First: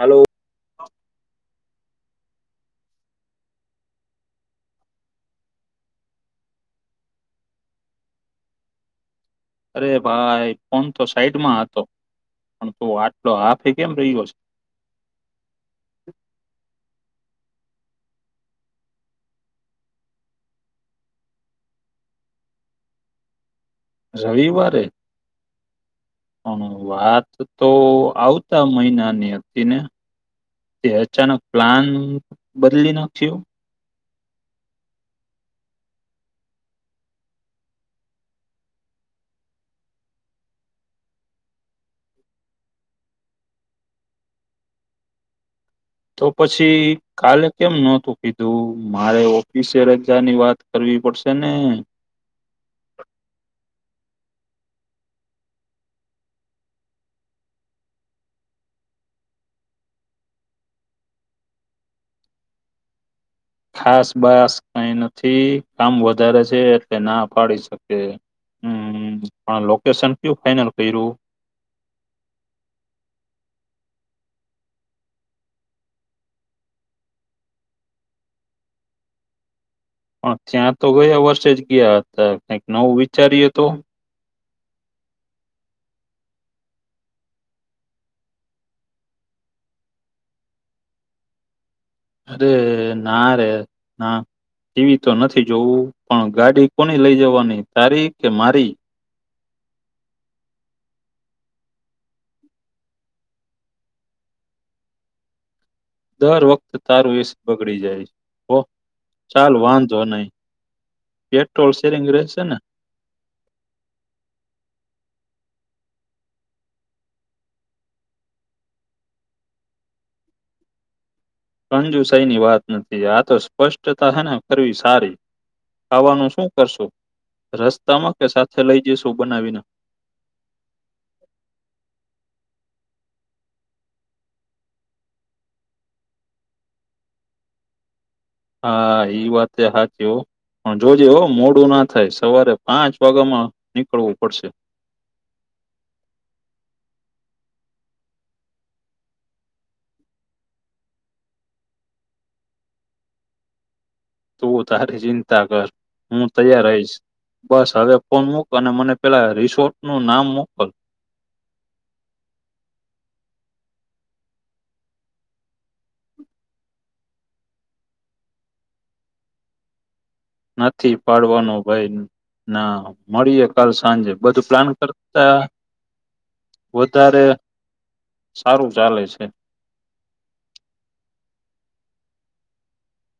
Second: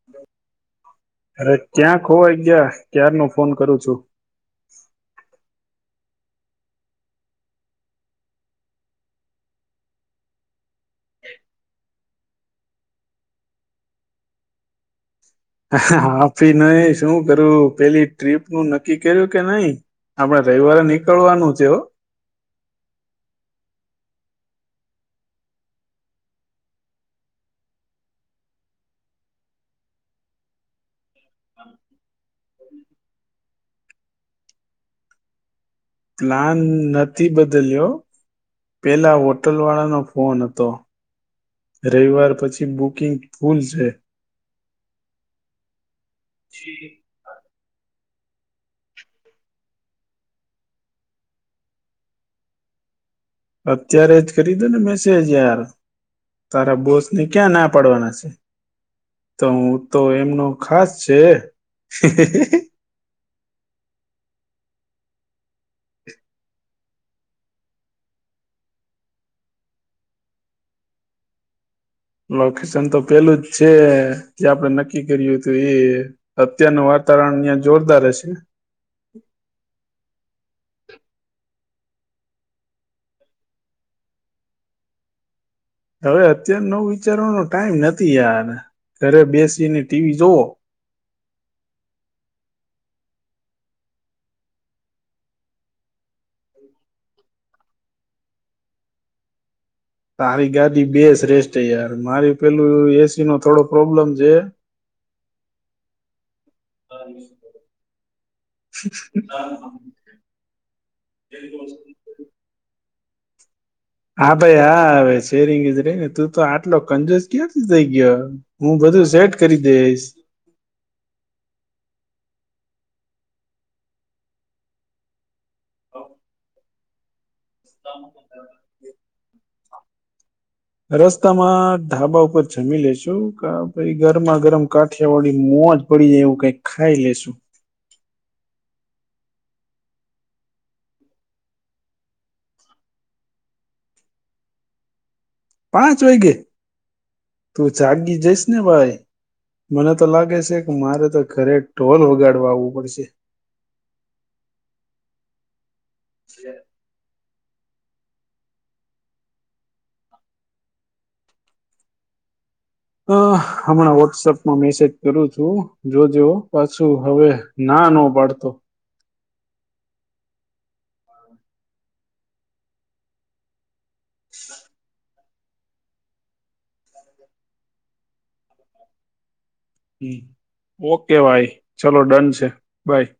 હાલો. અરે ત્યાં ખવાય ગયા ક્યાર ન ફોન કરું છું અરે ભાઈ ફોન તો સાઈડમાં હતો પણ તું આટલો હાફે કેમ રહ્યો છે હ હાી ન શું કર્યું પેલી ટ્રીપ નું નક્કી કર્યું કે નહી આપણે રવિવારે નીકળવાનું છેવ રવિવારે પણ વાત તો આવતા મહિનાની હતી ને તે અચાનક પ્લાન બદલી નાખ્યો પ્લાન નથી બદલ્યો પેલા હોટલ વાળાનો ફોન હતો રવિવાર પછી બુકિંગ ફૂલ છે તો પછી કાલે કેમ નોતું કીધું મારે ઓફિસે રજાની વાત કરવી પડશે ને અત્યારે જ કરી દો ને મેસેજ યાર તારા બોસ ને ક્યાં ના પાડવાના છે તો હું તો એમનો ખાસ છે ખાસ બાસ કઈ નથી કામ વધારે છે એટલે ના પાડી શકે હમ પણ લોકેશન કયુ ફાઈનલ કર્યું લોકેશન તો પેલું જ છે જે આપણે નક્કી કર્યું હતું એ અત્યારનું વાતાવરણ અહં જોરદાર હશે પણ ત્યાં તો ગયા વર્ષે જ ગયા હતા કઈક નવું વિચારીએ તો હવે અત્ય્યારે નવ વિચારવાનો ટાઈમ નથી યાર ઘરે બેસીની ટીવી જોવો ના રે ના એવી તો નથી જોવું પણ ગાડી કોની લઈ જવાની તારી કે મારી તારી ગાડી બેસ રેસ્ટ યાર મારી પેલું એસી નો થોડો પ્રોબ્લેમ છે દર વખત તારું એસ બગડી જાય ઓ ચાલ વાંધો નહી પેટ્રોલ શેરિંગ રહેશે ને હા ભાઈ હા હવે શેરીિંગજ રહી ને તું તો આટલો કંજોસ ક્યાંથી થઇ ગયો હું બધું સેટ કરી દઈશ રંજુ સયની વાત નથી આ તો સ્પષ્ટતા હેને ફવી સારી ખવાનું શું કરશો રસ્તા માં કે સાથે લઈ જઈશ બનાવીને રસ્તામાં ઢાબા ઉપર જમી લેશુ કે ભઈ ગરમા ગરમ કાઠિયાવાડી મોજ પડી જાય એવું કઈક ખાઈ લેશુ. હા ઈ વાતે હાચી હો પણ જોજે મોડું ના થાય સવારે પાંચ વાગ્યામાં નીકળવું પડશે. પાંચ વાગે? તું જાગી જઈશ ને ભાઈ? મને તો લાગે છે કે મારે તો ઘરે ઢોલ વગાડવા આવવું પડશે. તું તારી ચિંતા કર હું તૈયાર રહીશ. બસ હવે ફોન મૂક અને મને પેલા રિસોર્ટનું નામ મોકલ. હ હમણાં વોટ્સઅપમાં મેસેજ કરું છું જોજો પાછું હવે ના ન પાડતો. નથી પાડવાનું ભાઈ ના મળીએે કાલ સાંજે બધું પ્લાન કરતા વધારે સારું ચાલે છે. ઓકે ભાઈ ચલો ડન છે બાય.